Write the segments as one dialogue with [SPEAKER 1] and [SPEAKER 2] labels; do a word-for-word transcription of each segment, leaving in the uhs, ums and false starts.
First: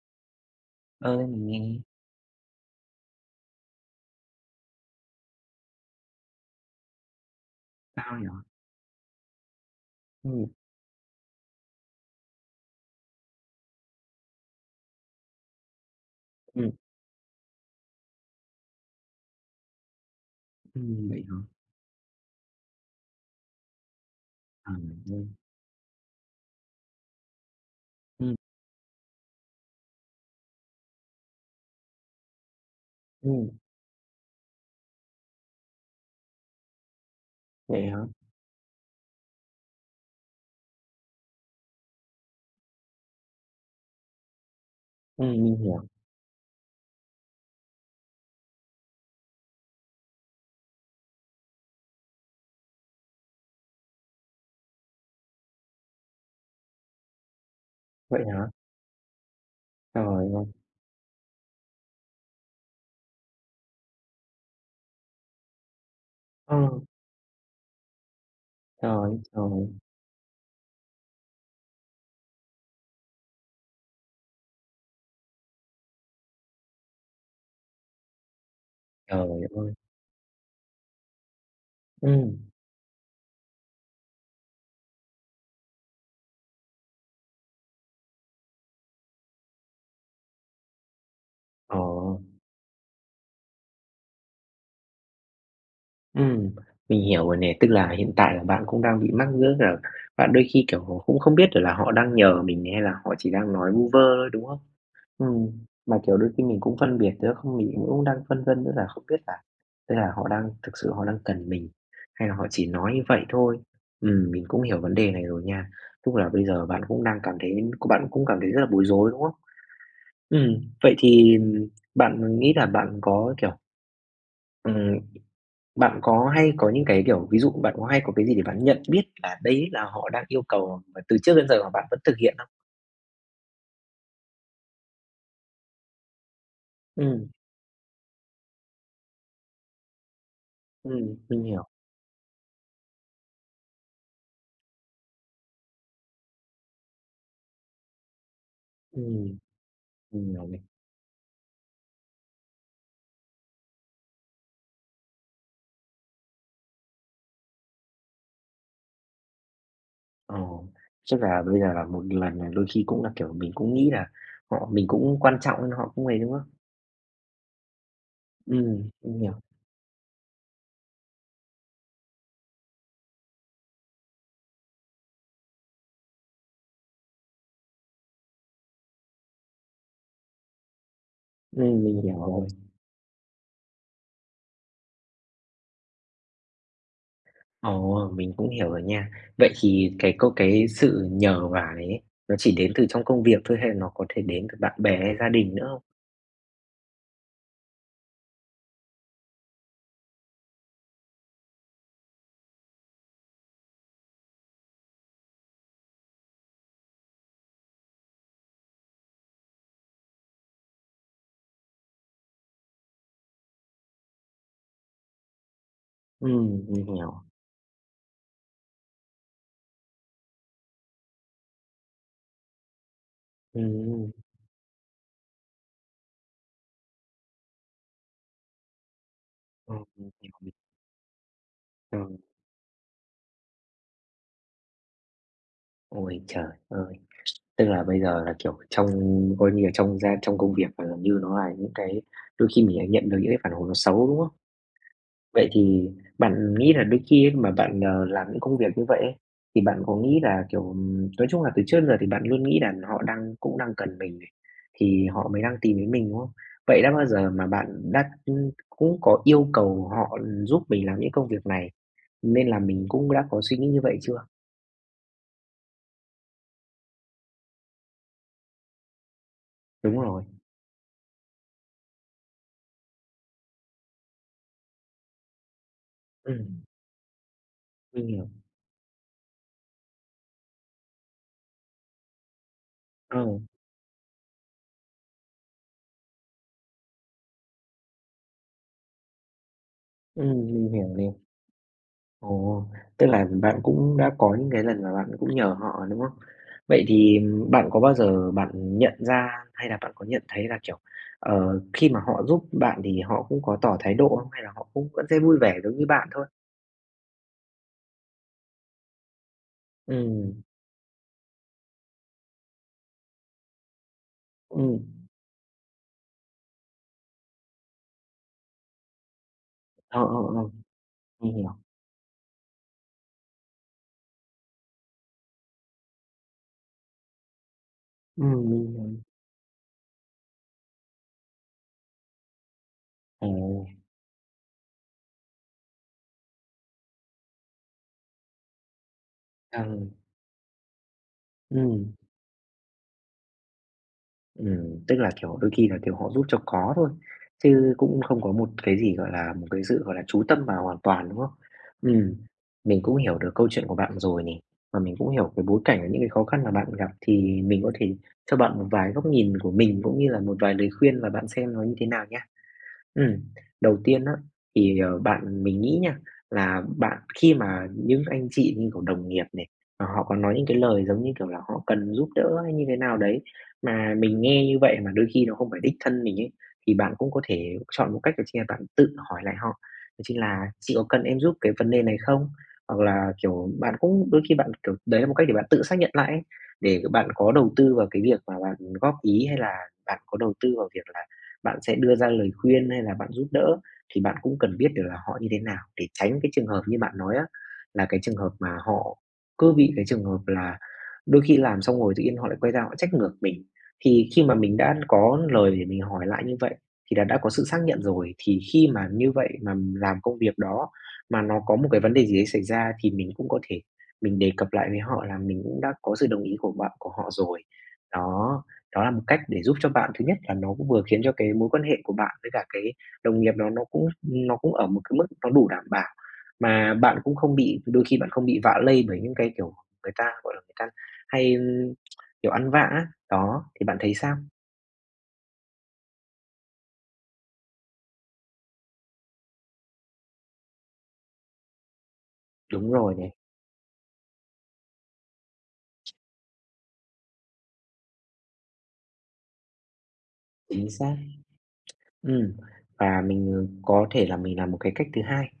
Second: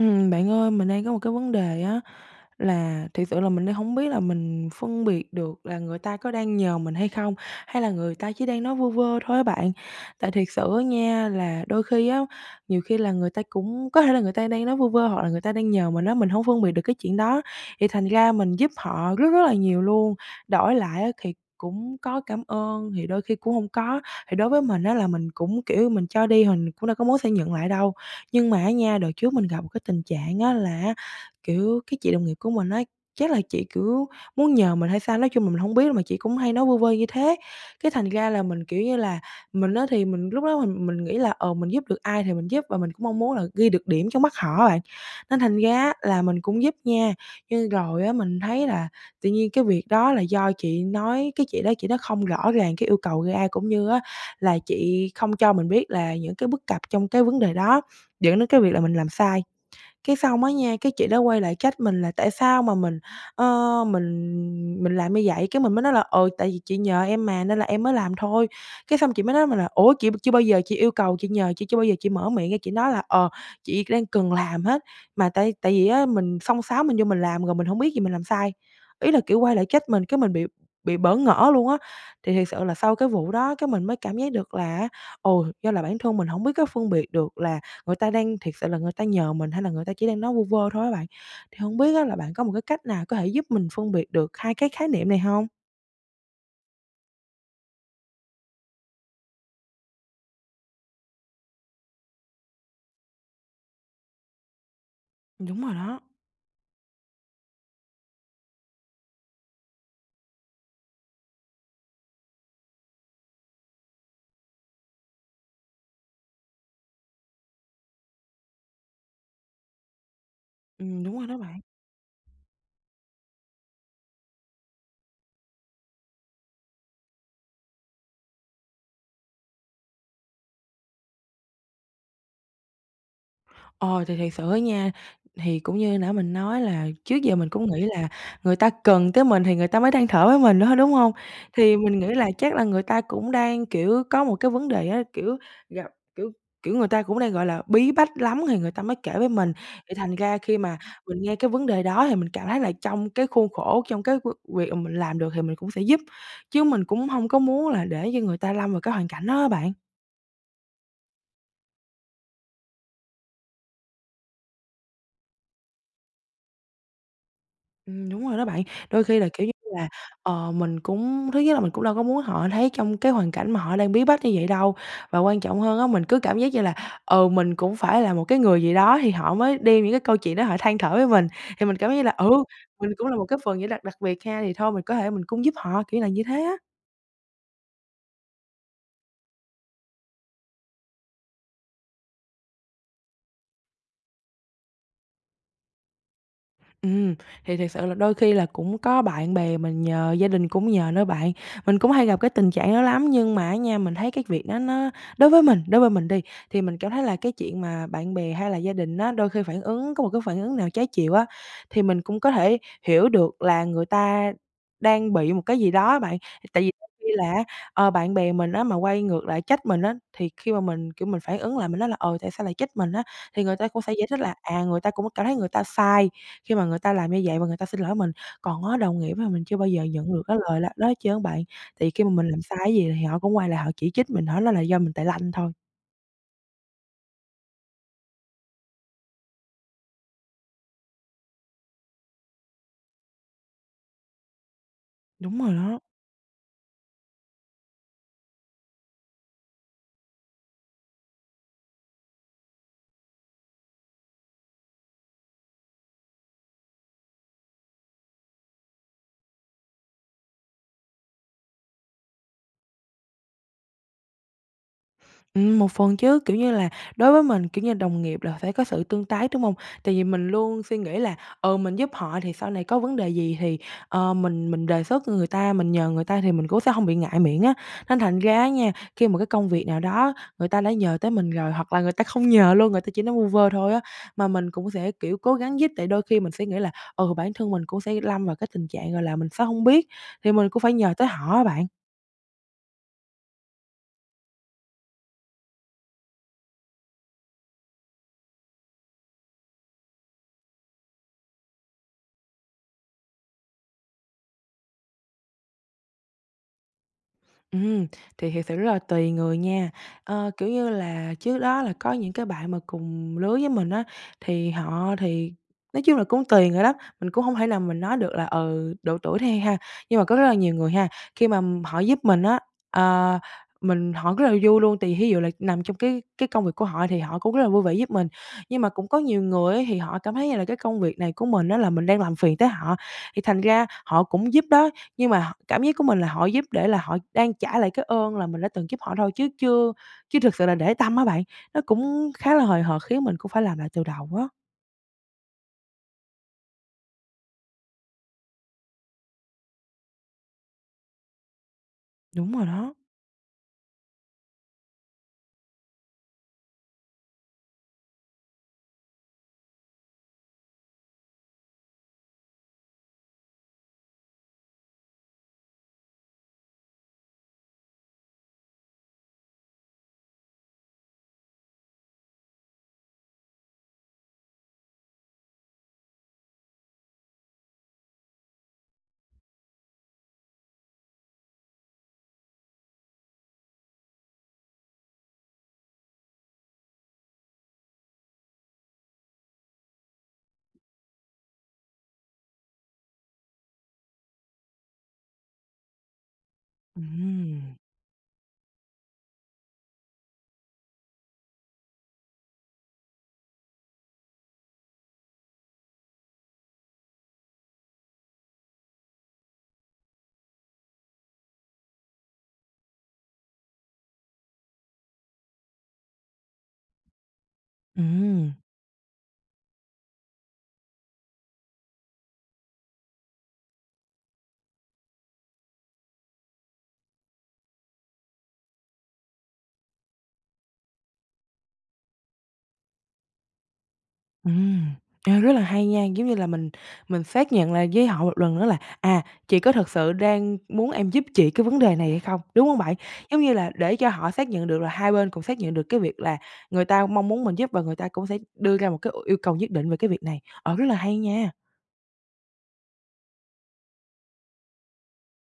[SPEAKER 1] Ừm, bạn ơi, mình đang có một
[SPEAKER 2] Ơi,
[SPEAKER 1] cái
[SPEAKER 2] mình
[SPEAKER 1] vấn
[SPEAKER 2] nghe.
[SPEAKER 1] đề á, là thiệt sự là mình đang hông biết là mình phân biệt được là người ta có đang nhờ mình hay không, hay là người
[SPEAKER 2] Sao nhỉ?
[SPEAKER 1] ta chỉ đang nói vu vơ thôi á bạn. Tại thiệt
[SPEAKER 2] Ừm.
[SPEAKER 1] sự á nha là đôi khi á, nhiều khi là người ta cũng có thể là người ta đang nói vu vơ hoặc là người ta đang nhờ mình á, mình hông phân
[SPEAKER 2] Ừm.
[SPEAKER 1] biệt được cái chuyện đó, thì thành ra mình giúp họ rất rất là nhiều luôn. Đổi lại á
[SPEAKER 2] Ừm, vậy
[SPEAKER 1] thì
[SPEAKER 2] hả?
[SPEAKER 1] cũng có cảm ơn, thì đôi khi cũng hông có. Thì đối với
[SPEAKER 2] À
[SPEAKER 1] mình á là
[SPEAKER 2] [unintelligible]
[SPEAKER 1] mình cũng, kiểu, mình cho đi hình cũng đâu có muốn sẽ nhận lại đâu.
[SPEAKER 2] Ừm.
[SPEAKER 1] Nhưng mà á nha, đợt trước mình gặp một cái tình trạng á là á, kiểu, cái chị đồng nghiệp của mình á, chắc là
[SPEAKER 2] Ừm.
[SPEAKER 1] chị, kiểu, muốn nhờ mình hay sao, nói chung là mình hông biết, mà chị cũng hay nói vu vơ như thế.
[SPEAKER 2] Vậy
[SPEAKER 1] Cái
[SPEAKER 2] hả?
[SPEAKER 1] thành ra là mình, kiểu như là, mình á thì mình lúc đó mình mình nghĩ là, ờ, mình giúp được ai thì mình giúp, và mình cũng mong muốn là ghi được điểm trong mắt họ á bạn,
[SPEAKER 2] Ừm,
[SPEAKER 1] nên thành
[SPEAKER 2] mình
[SPEAKER 1] ra
[SPEAKER 2] hiểu.
[SPEAKER 1] á là mình cũng giúp nha, nhưng rồi á mình thấy là tự nhiên cái việc đó là do chị nói, cái chị đó chị nói không rõ ràng cái yêu cầu ra, cũng như á là chị không cho mình biết là những cái bất cập trong cái vấn đề đó,
[SPEAKER 2] Vậy
[SPEAKER 1] dẫn đến
[SPEAKER 2] hả?
[SPEAKER 1] cái việc là mình làm sai.
[SPEAKER 2] Trời
[SPEAKER 1] Cái
[SPEAKER 2] ơi!
[SPEAKER 1] xong á nha, cái chị đó quay lại trách mình là tại sao mà mình, ơ, mình mình làm như vậy. Cái mình mới nói là "Ừ, tại vì
[SPEAKER 2] Ờ.
[SPEAKER 1] chị nhờ em mà nên là em mới làm thôi."
[SPEAKER 2] Trời
[SPEAKER 1] Cái xong
[SPEAKER 2] ơi
[SPEAKER 1] chị mới nói mình là
[SPEAKER 2] trời!
[SPEAKER 1] "Ủa, chị chưa bao giờ chị yêu cầu, chị nhờ, chị chưa bao giờ chị mở miệng ra chị nói là, ờ, 'chị đang cần làm hết'.", mà tại tại vì á mình xông xáo mình vô mình làm rồi mình hông biết rồi mình làm sai, Ý
[SPEAKER 2] Trời
[SPEAKER 1] là, kiểu, quay lại
[SPEAKER 2] ơi!
[SPEAKER 1] trách mình, cái mình bị bị bỡ ngỡ luôn á. Thì
[SPEAKER 2] Ừm.
[SPEAKER 1] thiệt sự là sau cái vụ đó, cái mình mới cảm giác được là á, ồ, do là bản thân mình hổng biết cái phân biệt được là người ta đang thiệt sự là người ta nhờ mình hay là người ta chỉ đang nói vu vơ thôi á bạn. Thì hông
[SPEAKER 2] Ờ.
[SPEAKER 1] biết á là bạn có một cái cách nào có thể giúp mình phân biệt được hai cái khái niệm này hông?
[SPEAKER 2] Ừm, mình hiểu rồi nè, tức là hiện tại là bạn cũng đang bị mắc nữa là bạn đôi khi, kiểu, cũng không biết được là họ đang nhờ mình hay là họ chỉ đang nói vu vơ thôi, đúng không? Ừm,
[SPEAKER 1] Đúng rồi
[SPEAKER 2] mà,
[SPEAKER 1] đó.
[SPEAKER 2] kiểu, đôi khi mình cũng phân biệt nữa không mình cũng đang phân vân nữa là không biết là, tức là họ đang thực sự họ đang cần mình, hay là họ chỉ nói như vậy thôi. Ừm, mình cũng hiểu vấn đề này rồi nha. Tức là bây giờ bạn cũng đang cảm thấy của bạn cũng cảm thấy rất là bối rối, đúng không? Ừm, vậy
[SPEAKER 1] Ừm, đúng rồi
[SPEAKER 2] thì
[SPEAKER 1] đó bạn.
[SPEAKER 2] bạn nghĩ là bạn có kiểu Ừm, bạn có hay có những cái kiểu ví dụ bạn có hay có cái gì để bạn nhận biết là đấy là họ đang yêu cầu mà từ trước đến giờ mà bạn vẫn thực hiện không?
[SPEAKER 1] Ờ, thì thiệt sự á nha, thì cũng như nãy mình nói là trước
[SPEAKER 2] Ừm.
[SPEAKER 1] giờ mình cũng nghĩ là người ta cần tới mình thì người ta mới than thở với mình thôi, đúng hông?
[SPEAKER 2] Ừm, mình hiểu.
[SPEAKER 1] Thì mình nghĩ là chắc là người ta cũng đang, kiểu, có một cái vấn đề á, kiểu, gặp kiểu kiểu, người ta cũng đang, gọi là, bí bách lắm thì người ta mới kể với
[SPEAKER 2] Ừm.
[SPEAKER 1] mình. Thì thành
[SPEAKER 2] Mình
[SPEAKER 1] ra
[SPEAKER 2] hiểu
[SPEAKER 1] khi
[SPEAKER 2] nè.
[SPEAKER 1] mà mình nghe cái vấn đề đó thì mình cảm thấy là trong cái khuôn khổ, trong cái v việc mà mình làm được thì mình cũng sẽ giúp, chứ mình cũng hông có muốn là để cho người ta lâm vào cái hoàn cảnh đó á bạn.
[SPEAKER 2] Ờ, chắc là bây giờ là một lần là đôi khi cũng là kiểu, mình cũng nghĩ là họ mình cũng quan trọng nên họ cũng ấy, đúng không?
[SPEAKER 1] Ừm, đúng rồi đó bạn,
[SPEAKER 2] Ừm,
[SPEAKER 1] đôi khi
[SPEAKER 2] mình
[SPEAKER 1] là
[SPEAKER 2] hiểu.
[SPEAKER 1] kiểu như là, ờ, mình cũng thứ nhất là mình cũng đâu có muốn họ thấy trong cái hoàn cảnh mà họ đang bí bách như vậy đâu, và quan trọng hơn á, mình cứ cảm giác như là, ừ, mình cũng phải là một cái người gì đó thì họ mới đem những cái câu chuyện đó họ than thở với mình, thì mình
[SPEAKER 2] Ừm,
[SPEAKER 1] cảm giác
[SPEAKER 2] mình
[SPEAKER 1] như là,
[SPEAKER 2] hiểu
[SPEAKER 1] ừ,
[SPEAKER 2] rồi.
[SPEAKER 1] mình cũng là một cái phần như là đặc biệt ha, thì thôi mình có thể mình cũng giúp họ, kiểu là như thế á.
[SPEAKER 2] Ồ! Mình cũng hiểu rồi nha. Vậy thì cái câu cái sự nhờ vả này ấy, nó chỉ đến từ trong công việc thôi hay nó có thể đến từ bạn bè hay gia đình nữa không?
[SPEAKER 1] Ừm, thì thiệt sự là đôi khi là cũng có bạn bè mình nhờ, gia đình cũng nhờ nữa bạn. Mình cũng hay gặp cái tình trạng đó lắm, nhưng mà á nha, mình thấy cái việc đó nó đối với mình đối với mình đi, thì mình cảm thấy là cái chuyện mà bạn bè hay là gia đình á, đôi khi phản ứng có một cái phản ứng nào trái chiều á, thì mình cũng có thể hiểu được là người ta đang bị một cái gì đó á bạn. Tại
[SPEAKER 2] Ừm,
[SPEAKER 1] vì
[SPEAKER 2] mình
[SPEAKER 1] giống như
[SPEAKER 2] hiểu.
[SPEAKER 1] là á, ờ, bạn bè mình á mà quay ngược lại trách mình á, thì khi mà mình, kiểu, mình phản ứng lại mình nói là, ờ, tại sao lại trách mình á, thì người ta cũng sẽ giải
[SPEAKER 2] Ừm.
[SPEAKER 1] thích là, à, người ta cũng cảm thấy người ta sai, khi mà người ta làm như vậy và người ta xin lỗi mình. Còn á đồng nghiệp á là mình chưa bao
[SPEAKER 2] Ừ,
[SPEAKER 1] giờ
[SPEAKER 2] mình
[SPEAKER 1] nhận được
[SPEAKER 2] hiểu,
[SPEAKER 1] cái
[SPEAKER 2] mình
[SPEAKER 1] lời lạ đó hết trơn á bạn. Thì khi mà
[SPEAKER 2] Ừ.
[SPEAKER 1] mình làm sai cái gì thì họ cũng quay lại họ chỉ trích mình, họ nói là do mình tài lanh thôi.
[SPEAKER 2] Ôi trời ơi! Tức là bây giờ là, kiểu, trong coi như là trong gia trong công việc và gần như nó là những cái đôi khi mình lại nhận được những cái phản hồi nó xấu, đúng không?
[SPEAKER 1] Đúng
[SPEAKER 2] Vậy
[SPEAKER 1] rồi đó.
[SPEAKER 2] thì bạn nghĩ là đôi khi ấy mà bạn, ờ, làm những công việc như vậy ấy, thì bạn có nghĩ là, kiểu, ừm, nói chung là từ trước đến giờ thì bạn luôn nghĩ là họ đang cũng đang cần mình này, thì họ mới đang tìm đến mình, đúng không? Vậy đã bao giờ mà bạn đã, ừm, cũng có yêu cầu họ giúp mình làm những công việc này, nên là mình cũng đã có suy nghĩ như vậy chưa?
[SPEAKER 1] Ừm, một phần chứ, kiểu như là đối với mình, kiểu như, đồng nghiệp là phải có sự tương tác, đúng hông? Tại
[SPEAKER 2] Đúng
[SPEAKER 1] vì
[SPEAKER 2] rồi.
[SPEAKER 1] mình luôn suy nghĩ là, ừ, mình giúp họ thì sau này có vấn đề gì thì, ờ, mình mình đề xuất người ta, mình nhờ người ta thì mình cũng
[SPEAKER 2] Ừm.
[SPEAKER 1] sẽ hông bị ngại miệng á. Nên
[SPEAKER 2] Mình
[SPEAKER 1] thành
[SPEAKER 2] hiểu.
[SPEAKER 1] ra á nha, khi mà cái công việc nào đó người ta đã nhờ tới mình rồi hoặc là người ta không nhờ luôn, người ta chỉ nói
[SPEAKER 2] Ờ.
[SPEAKER 1] vu vơ thôi á, mà mình cũng sẽ, kiểu, cố gắng giúp. Tại đôi khi mình sẽ nghĩ là, ừ, bản thân mình cũng sẽ lâm vào cái tình trạng, gọi là, mình sẽ hông biết thì
[SPEAKER 2] Ừm,
[SPEAKER 1] mình cũng
[SPEAKER 2] mình
[SPEAKER 1] phải
[SPEAKER 2] hiểu
[SPEAKER 1] nhờ tới
[SPEAKER 2] này.
[SPEAKER 1] họ á bạn.
[SPEAKER 2] Ồ! Tức là bạn cũng đã có những cái lần mà bạn cũng nhờ họ, đúng không? Vậy thì bạn có bao giờ bạn nhận ra hay là bạn có nhận thấy là, kiểu, ờ, khi mà họ giúp bạn thì họ cũng có tỏ thái độ không hay là họ cũng vẫn sẽ vui vẻ giống như bạn thôi?
[SPEAKER 1] Ừm, thì thật sự rất là tùy người nha. Ờ,
[SPEAKER 2] Ừm.
[SPEAKER 1] kiểu như là, trước đó là có những cái bạn mà cùng lứa với mình á, thì
[SPEAKER 2] Ừm.
[SPEAKER 1] họ thì nói chung là cũng tùy người lắm, mình cũng hông thể nào mình nói được là, ừ, độ tuổi đi ha, nhưng
[SPEAKER 2] Ờ,
[SPEAKER 1] mà
[SPEAKER 2] ờ,
[SPEAKER 1] có rất là
[SPEAKER 2] ờ,
[SPEAKER 1] nhiều người ha, khi
[SPEAKER 2] mình
[SPEAKER 1] mà
[SPEAKER 2] hiểu.
[SPEAKER 1] họ giúp mình á, ờ, mình họ rất là vui luôn, tại vì thí dụ là nằm trong cái cái cái công việc của họ thì họ cũng rất là vui vẻ giúp mình.
[SPEAKER 2] Ừm,
[SPEAKER 1] Nhưng
[SPEAKER 2] mình
[SPEAKER 1] mà cũng có
[SPEAKER 2] hiểu.
[SPEAKER 1] nhiều người á, thì họ cảm thấy như là cái công việc này của mình á, là mình đang làm phiền tới họ, thì thành
[SPEAKER 2] Ồ!
[SPEAKER 1] ra họ cũng giúp đó nhưng mà họ cảm giác của mình là họ giúp để là họ đang trả lại cái ơn là mình đã từng giúp họ thôi chứ chưa
[SPEAKER 2] Ừ.
[SPEAKER 1] chứ thực sự là để tâm á bạn, nó
[SPEAKER 2] Ừm.
[SPEAKER 1] cũng khá là hời hợt khiến mình cũng phải làm lại từ đầu á.
[SPEAKER 2] Ừm. Tức là, kiểu, đôi khi là, kiểu, họ giúp cho có thôi, chứ cũng không có một cái gì, gọi là, một cái sự, gọi là, chú tâm vào hoàn toàn, đúng không? Ừm.
[SPEAKER 1] Đúng rồi đó.
[SPEAKER 2] Mình cũng hiểu được câu chuyện của bạn rồi này, và mình cũng hiểu cái bối cảnh và những cái khó khăn mà bạn gặp thì mình có thể cho bạn một vài góc nhìn của mình, cũng như là một vài lời khuyên và bạn xem nó như thế nào nhá. Ừm. Đầu tiên á, thì, ờ, bạn mình nghĩ nha, là bạn khi mà những anh chị như, kiểu, đồng nghiệp nè, mà họ có nói những cái lời, giống như kiểu, là họ cần giúp đỡ hay như thế nào đấy, mà mình nghe như vậy mà đôi khi nó không phải đích thân mình ấy, thì bạn cũng có thể chọn một cách chính là bạn tự hỏi lại họ, đó chính là "Chị có cần em giúp cái vấn đề cái này không?" Hoặc là, kiểu, bạn cũng đôi khi bạn, kiểu, đấy là một cách để bạn tự xác nhận lại, để bạn có đầu tư vào cái việc mà bạn góp ý hay là bạn có đầu tư vào việc là bạn sẽ đưa ra lời khuyên hay là bạn giúp đỡ, thì bạn cũng cần biết được là họ như thế nào để tránh cái trường hợp như bạn nói á,
[SPEAKER 1] Ừm.
[SPEAKER 2] là cái trường hợp mà họ cứ bị cái trường hợp là đôi khi làm xong rồi tự nhiên họ lại quay ra họ trách ngược mình. Thì khi mà mình đã có lời để mình hỏi lại như vậy, thì là đã có sự xác nhận rồi, thì khi mà như vậy mà làm công việc đó, mà nó có một cái vấn đề gì ấy xảy ra, thì mình cũng có thể mình đề cập lại với họ là mình cũng đã có sự đồng ý của bạn của họ rồi.
[SPEAKER 1] Ừm.
[SPEAKER 2] Đó, đó là một cách để giúp cho bạn, thứ nhất là nó cũng vừa khiến cho cái mối quan hệ của bạn với cả cái đồng nghiệp đó nó cũng nó cũng ở một cái mức nó đủ đảm bảo. Mà bạn cũng không bị đôi khi bạn không bị vạ lây bởi những cái, kiểu, người ta, gọi là, người ta hay, kiểu, ăn vạ á, đó, thì bạn thấy sao?
[SPEAKER 1] Ừm. Ê, rất là hay nha, giống như là mình mình xác nhận lại với họ một lần nữa là, à, chị có thật sự đang muốn em giúp chị cái vấn đề này hay không, đúng hông
[SPEAKER 2] Đúng
[SPEAKER 1] bạn?
[SPEAKER 2] rồi nè.
[SPEAKER 1] Giống như là, để cho họ xác nhận được là hai bên cũng xác nhận được cái việc là người ta mong muốn mình giúp và người ta cũng sẽ đưa ra một cái yêu cầu nhất định về cái việc này. Ờ, rất
[SPEAKER 2] Chính
[SPEAKER 1] là hay
[SPEAKER 2] xác.
[SPEAKER 1] nha!
[SPEAKER 2] Ừm, và mình, ờ, có thể là mình làm một cái cách thứ hai.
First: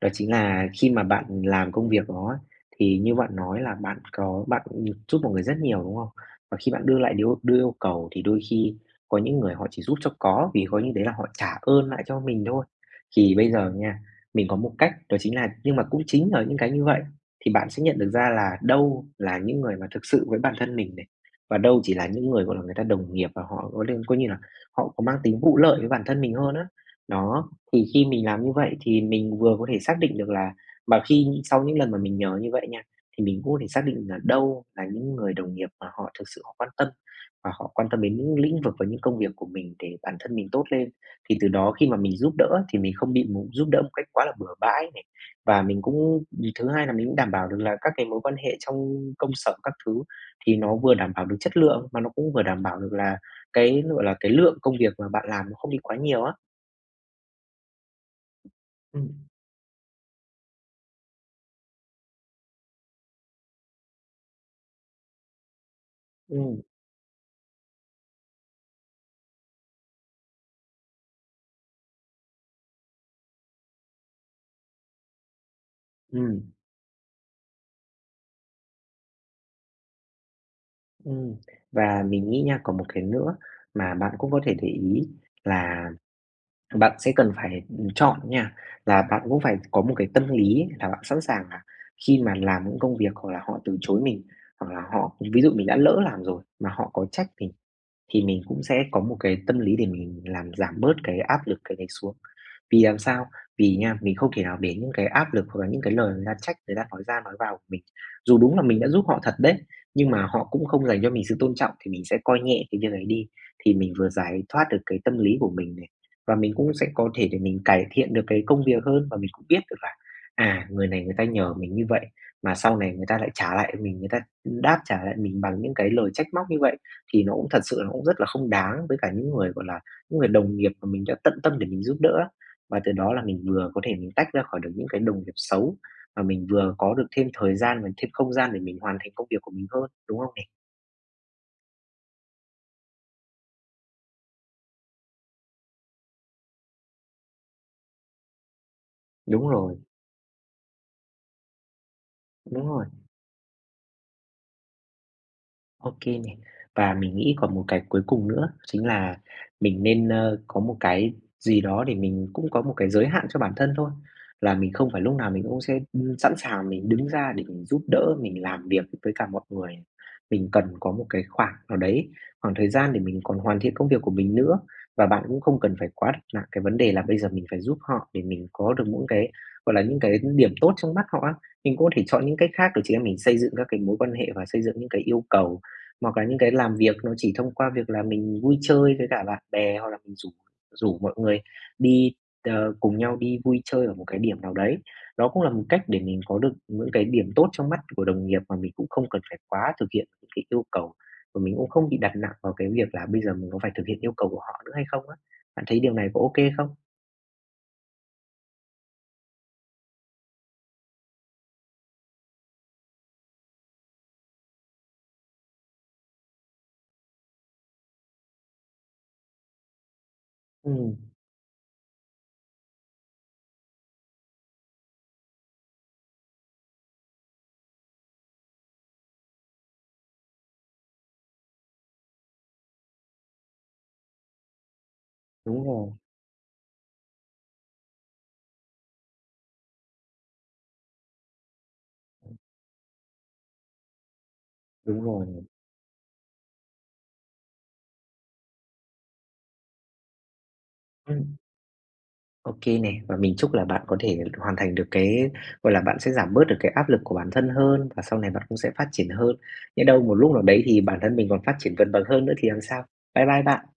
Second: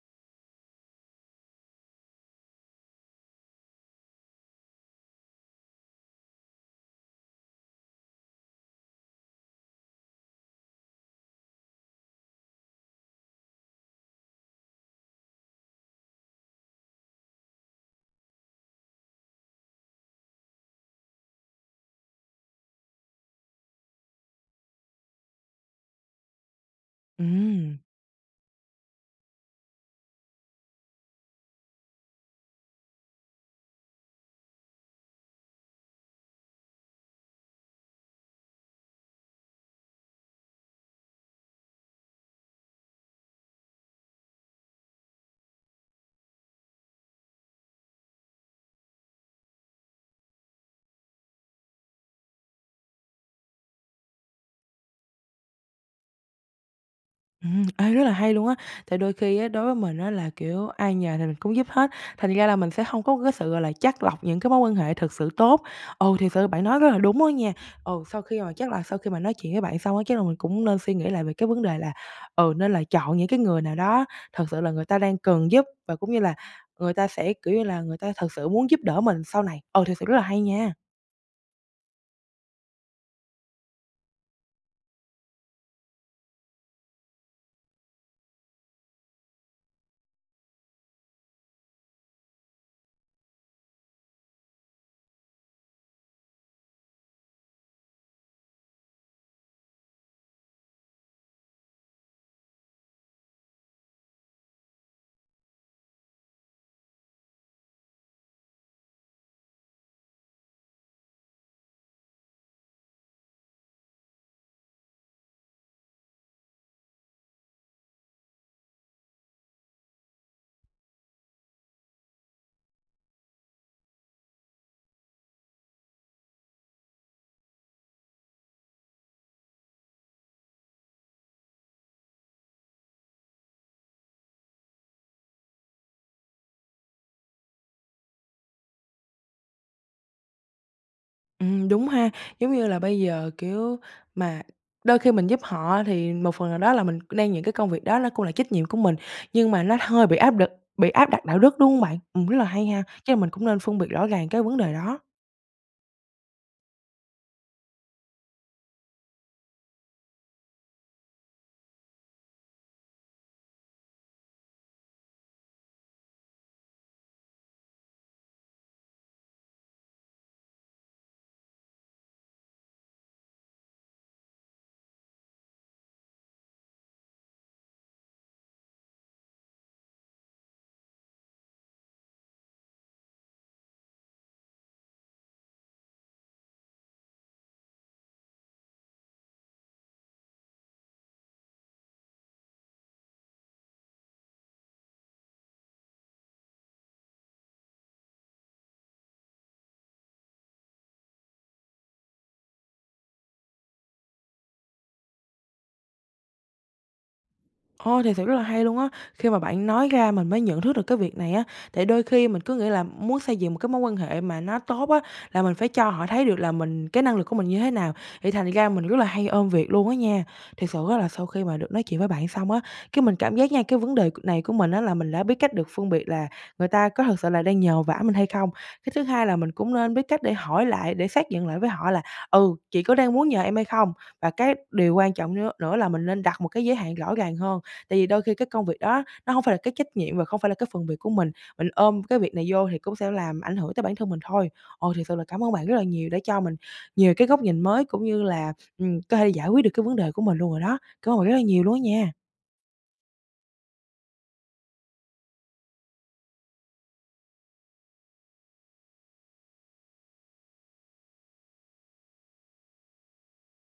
[SPEAKER 2] Đó chính là khi mà bạn làm công việc đó ấy, thì như bạn nói là bạn có bạn giúp mọi người rất nhiều, đúng không? Và khi bạn đưa lại nếu đưa yêu cầu thì đôi khi có những người họ chỉ giúp cho có, vì coi như đấy là họ trả ơn lại cho mình thôi. Thì bây giờ nha, mình có một cách, đó chính là nhưng mà cũng chính là những cái như vậy thì bạn sẽ nhận được ra là đâu là những người mà thực sự với bản thân mình này, và đâu chỉ là những người, gọi là, người ta đồng nghiệp và họ coi lư coi như là họ có mang tính vụ lợi với bản thân mình hơn á. Đó,
[SPEAKER 1] Ừm.
[SPEAKER 2] thì khi mình làm như vậy thì mình vừa có thể xác định được là mà khi sau những lần mà mình nhờ như vậy nha, thì mình cũng có thể xác định là đâu là những người đồng nghiệp mà họ thực sự họ quan tâm, và họ quan tâm đến những lĩnh vực và những công việc của mình để bản thân mình tốt lên. Thì từ đó khi mà mình giúp đỡ á, thì mình không bị một giúp đỡ một cách quá là bừa bãi này. Và mình cũng nh thứ hai là mình cũng đảm bảo được là các cái mối quan hệ trong công sở, các thứ thì nó vừa đảm bảo được chất lượng, mà nó cũng vừa đảm bảo được là cái, nó gọi là, cái lượng công việc mà bạn làm nó không đi quá nhiều á.
[SPEAKER 1] Ừm, ê, rất là hay luôn á! Thì đôi
[SPEAKER 2] Ừm.
[SPEAKER 1] khi á, đối với mình á, là, kiểu, ai nhờ thì mình cũng giúp hết, thành ra là mình sẽ hông có cái sự, gọi là, chắt lọc những cái mối quan hệ thực sự tốt. Ừ, thực sự
[SPEAKER 2] Ừm.
[SPEAKER 1] bạn nói rất là đúng đó nha. Ừ, sau khi mà chắc là sau khi mà nói chuyện với bạn xong á, chắc là mình cũng nên suy nghĩ lại về cái vấn đề là, ừ, nên là chọn những cái người nào đó thật sự là người ta đang cần giúp, và cũng như là
[SPEAKER 2] Ừm.
[SPEAKER 1] người ta sẽ, kiểu như là, người ta thật sự muốn giúp đỡ mình sau này. Ờ, thực sự rất là hay nha!
[SPEAKER 2] Ừm. Và mình nghĩ nha, còn một cái nữa mà bạn cũng có thể để ý là bạn sẽ cần phải, ừm, chọn nha, là bạn cũng phải có một cái tâm lý là bạn sẵn sàng là khi mà làm những công việc hoặc là họ từ chối mình, hoặc là họ ví dụ mình đã lỡ làm rồi mà họ có trách mình, thì mình cũng sẽ có một cái tâm lý để mình làm giảm bớt cái áp lực cái này xuống. Vì làm sao? Vì nha, mình không thể nào để những cái áp lực hoặc là những cái lời người ta trách, người ta nói ra nói vào mình. Dù đúng là mình đã giúp họ thật đấy, nhưng mà họ cũng không dành cho mình sự tôn trọng, thì mình sẽ coi nhẹ cái việc ấy đi. Thì mình vừa giải thoát được cái tâm lý của mình này, và mình cũng sẽ có thể để mình cải thiện được cái công việc hơn, và mình cũng biết được là, à, người này người ta nhờ mình như vậy mà sau này người ta lại trả lại mình người ta đáp trả lại mình bằng những cái lời trách móc như vậy, thì nó cũng thật sự là nó cũng rất là không đáng với cả những người, gọi là, những người đồng nghiệp mà mình đã tận tâm để mình giúp đỡ á. Mà từ đó là mình vừa có thể mình tách ra khỏi được những cái đồng nghiệp xấu, mà mình vừa có được thêm thời gian và thêm không gian để mình hoàn thành công việc của mình hơn, đúng không nè?
[SPEAKER 1] Ừm, đúng ha, giống như là, bây giờ, kiểu, mà đôi khi mình giúp họ, thì một phần nào đó là mình c đang những cái công việc đó ló cũng là trách nhiệm của mình,
[SPEAKER 2] Đúng
[SPEAKER 1] nhưng mà nó
[SPEAKER 2] rồi.
[SPEAKER 1] hơi bị áp đực bị áp đặt đạo đức, đúng hông bạn? Ừm, rất là
[SPEAKER 2] Đúng
[SPEAKER 1] hay ha,
[SPEAKER 2] rồi.
[SPEAKER 1] chắc là mình cũng nên phân biệt rõ ràng cái vấn đề đó.
[SPEAKER 2] OK nè. Và mình nghĩ còn một cái cuối cùng nữa chính là mình nên, ơ, có một cái gì đó để mình cũng có một cái giới hạn cho bản thân thôi, là mình không phải lúc nào mình cũng sẽ, ưm, sẵn sàng mình đứng ra để mình giúp đỡ, mình làm việc với cả mọi người, mình cần có một cái khoảng nào đấy, khoảng thời gian để mình còn hoàn thiện công việc của mình nữa. Và bạn cũng không cần phải quá đặt nặng cái vấn đề là bây giờ mình phải giúp họ để mình có được những cái, gọi là, những cái điểm tốt trong mắt họ á, mình có thể chọn những cách khác để chị em mình xây dựng ra cái mối quan hệ và xây dựng những cái yêu cầu, hoặc là những cái làm việc nó chỉ thông qua việc là mình vui chơi với cả bạn bè hoặc là mình rủ rủ mọi người đi, ờ, cùng nhau đi vui chơi ở một cái điểm nào đấy. Đó cũng là một cách để mình có được những cái điểm tốt trong mắt của đồng nghiệp mà mình cũng không cần phải quá thực hiện cái yêu cầu, và mình cũng không bị đặt nặng vào cái việc là bây giờ mình có phải thực hiện yêu cầu của họ nữa hay không á. Bạn thấy điều này có OK không?
[SPEAKER 1] Ồ, thiệt sự rất là hay luôn á. Khi mà bạn nói ra mình mới nhận thức được cái việc này á, tại đôi khi mình cứ nghĩ là muốn xây dựng một cái mối quan hệ mà nó tốt á, là mình phải cho họ thấy được là mình cái năng lực của mình như thế nào, thì thành ra mình rất là hay ôm việc luôn á nha. Thiệt sự
[SPEAKER 2] Ừm.
[SPEAKER 1] á, là sau khi mà được nói chuyện với bạn xong á, cái mình cảm giác nha, cái vấn đề c này của mình á, là mình đã biết cách được phân biệt là người ta có thực sự là đang nhờ vả mình hay không. Cái thứ hai là mình cũng nên biết cách để hỏi lại để xác nhận lại với họ là "Ừ, chị có đang muốn nhờ em hay không?" và cái điều quan trọng nưa
[SPEAKER 2] Đúng
[SPEAKER 1] nữa là
[SPEAKER 2] rồi.
[SPEAKER 1] mình nên đặt một cái giới hạn rõ ràng hơn, tại vì đôi khi cái công việc đó nó hông phải là cái trách nhiệm và không phải là cái phần việc của mình, mình ôm cái việc
[SPEAKER 2] Ừm.
[SPEAKER 1] này vô thì cũng sẽ làm ảnh hưởng tới bản thân mình thôi. Ờ,
[SPEAKER 2] Đúng
[SPEAKER 1] thiệt sự là
[SPEAKER 2] rồi.
[SPEAKER 1] cảm ơn bạn rất là nhiều đã cho mình nhiều cái góc nhìn mới, cũng như là, ừm, có thể là giải quyết được cái vấn đề của mình luôn rồi đó. Cảm ơn bạn rất
[SPEAKER 2] Ừm.
[SPEAKER 1] là nhiều luôn á nha.
[SPEAKER 2] OK nè, và mình chúc là bạn có thể hoàn thành được cái gọi là, bạn sẽ giảm bớt được cái áp lực của bản thân hơn, và sau này bạn cũng sẽ phát triển hơn, nhỡ đâu một lúc nào đấy thì bản thân mình còn phát triển vượt bậc hơn nữa thì làm sao? Bye bye bạn.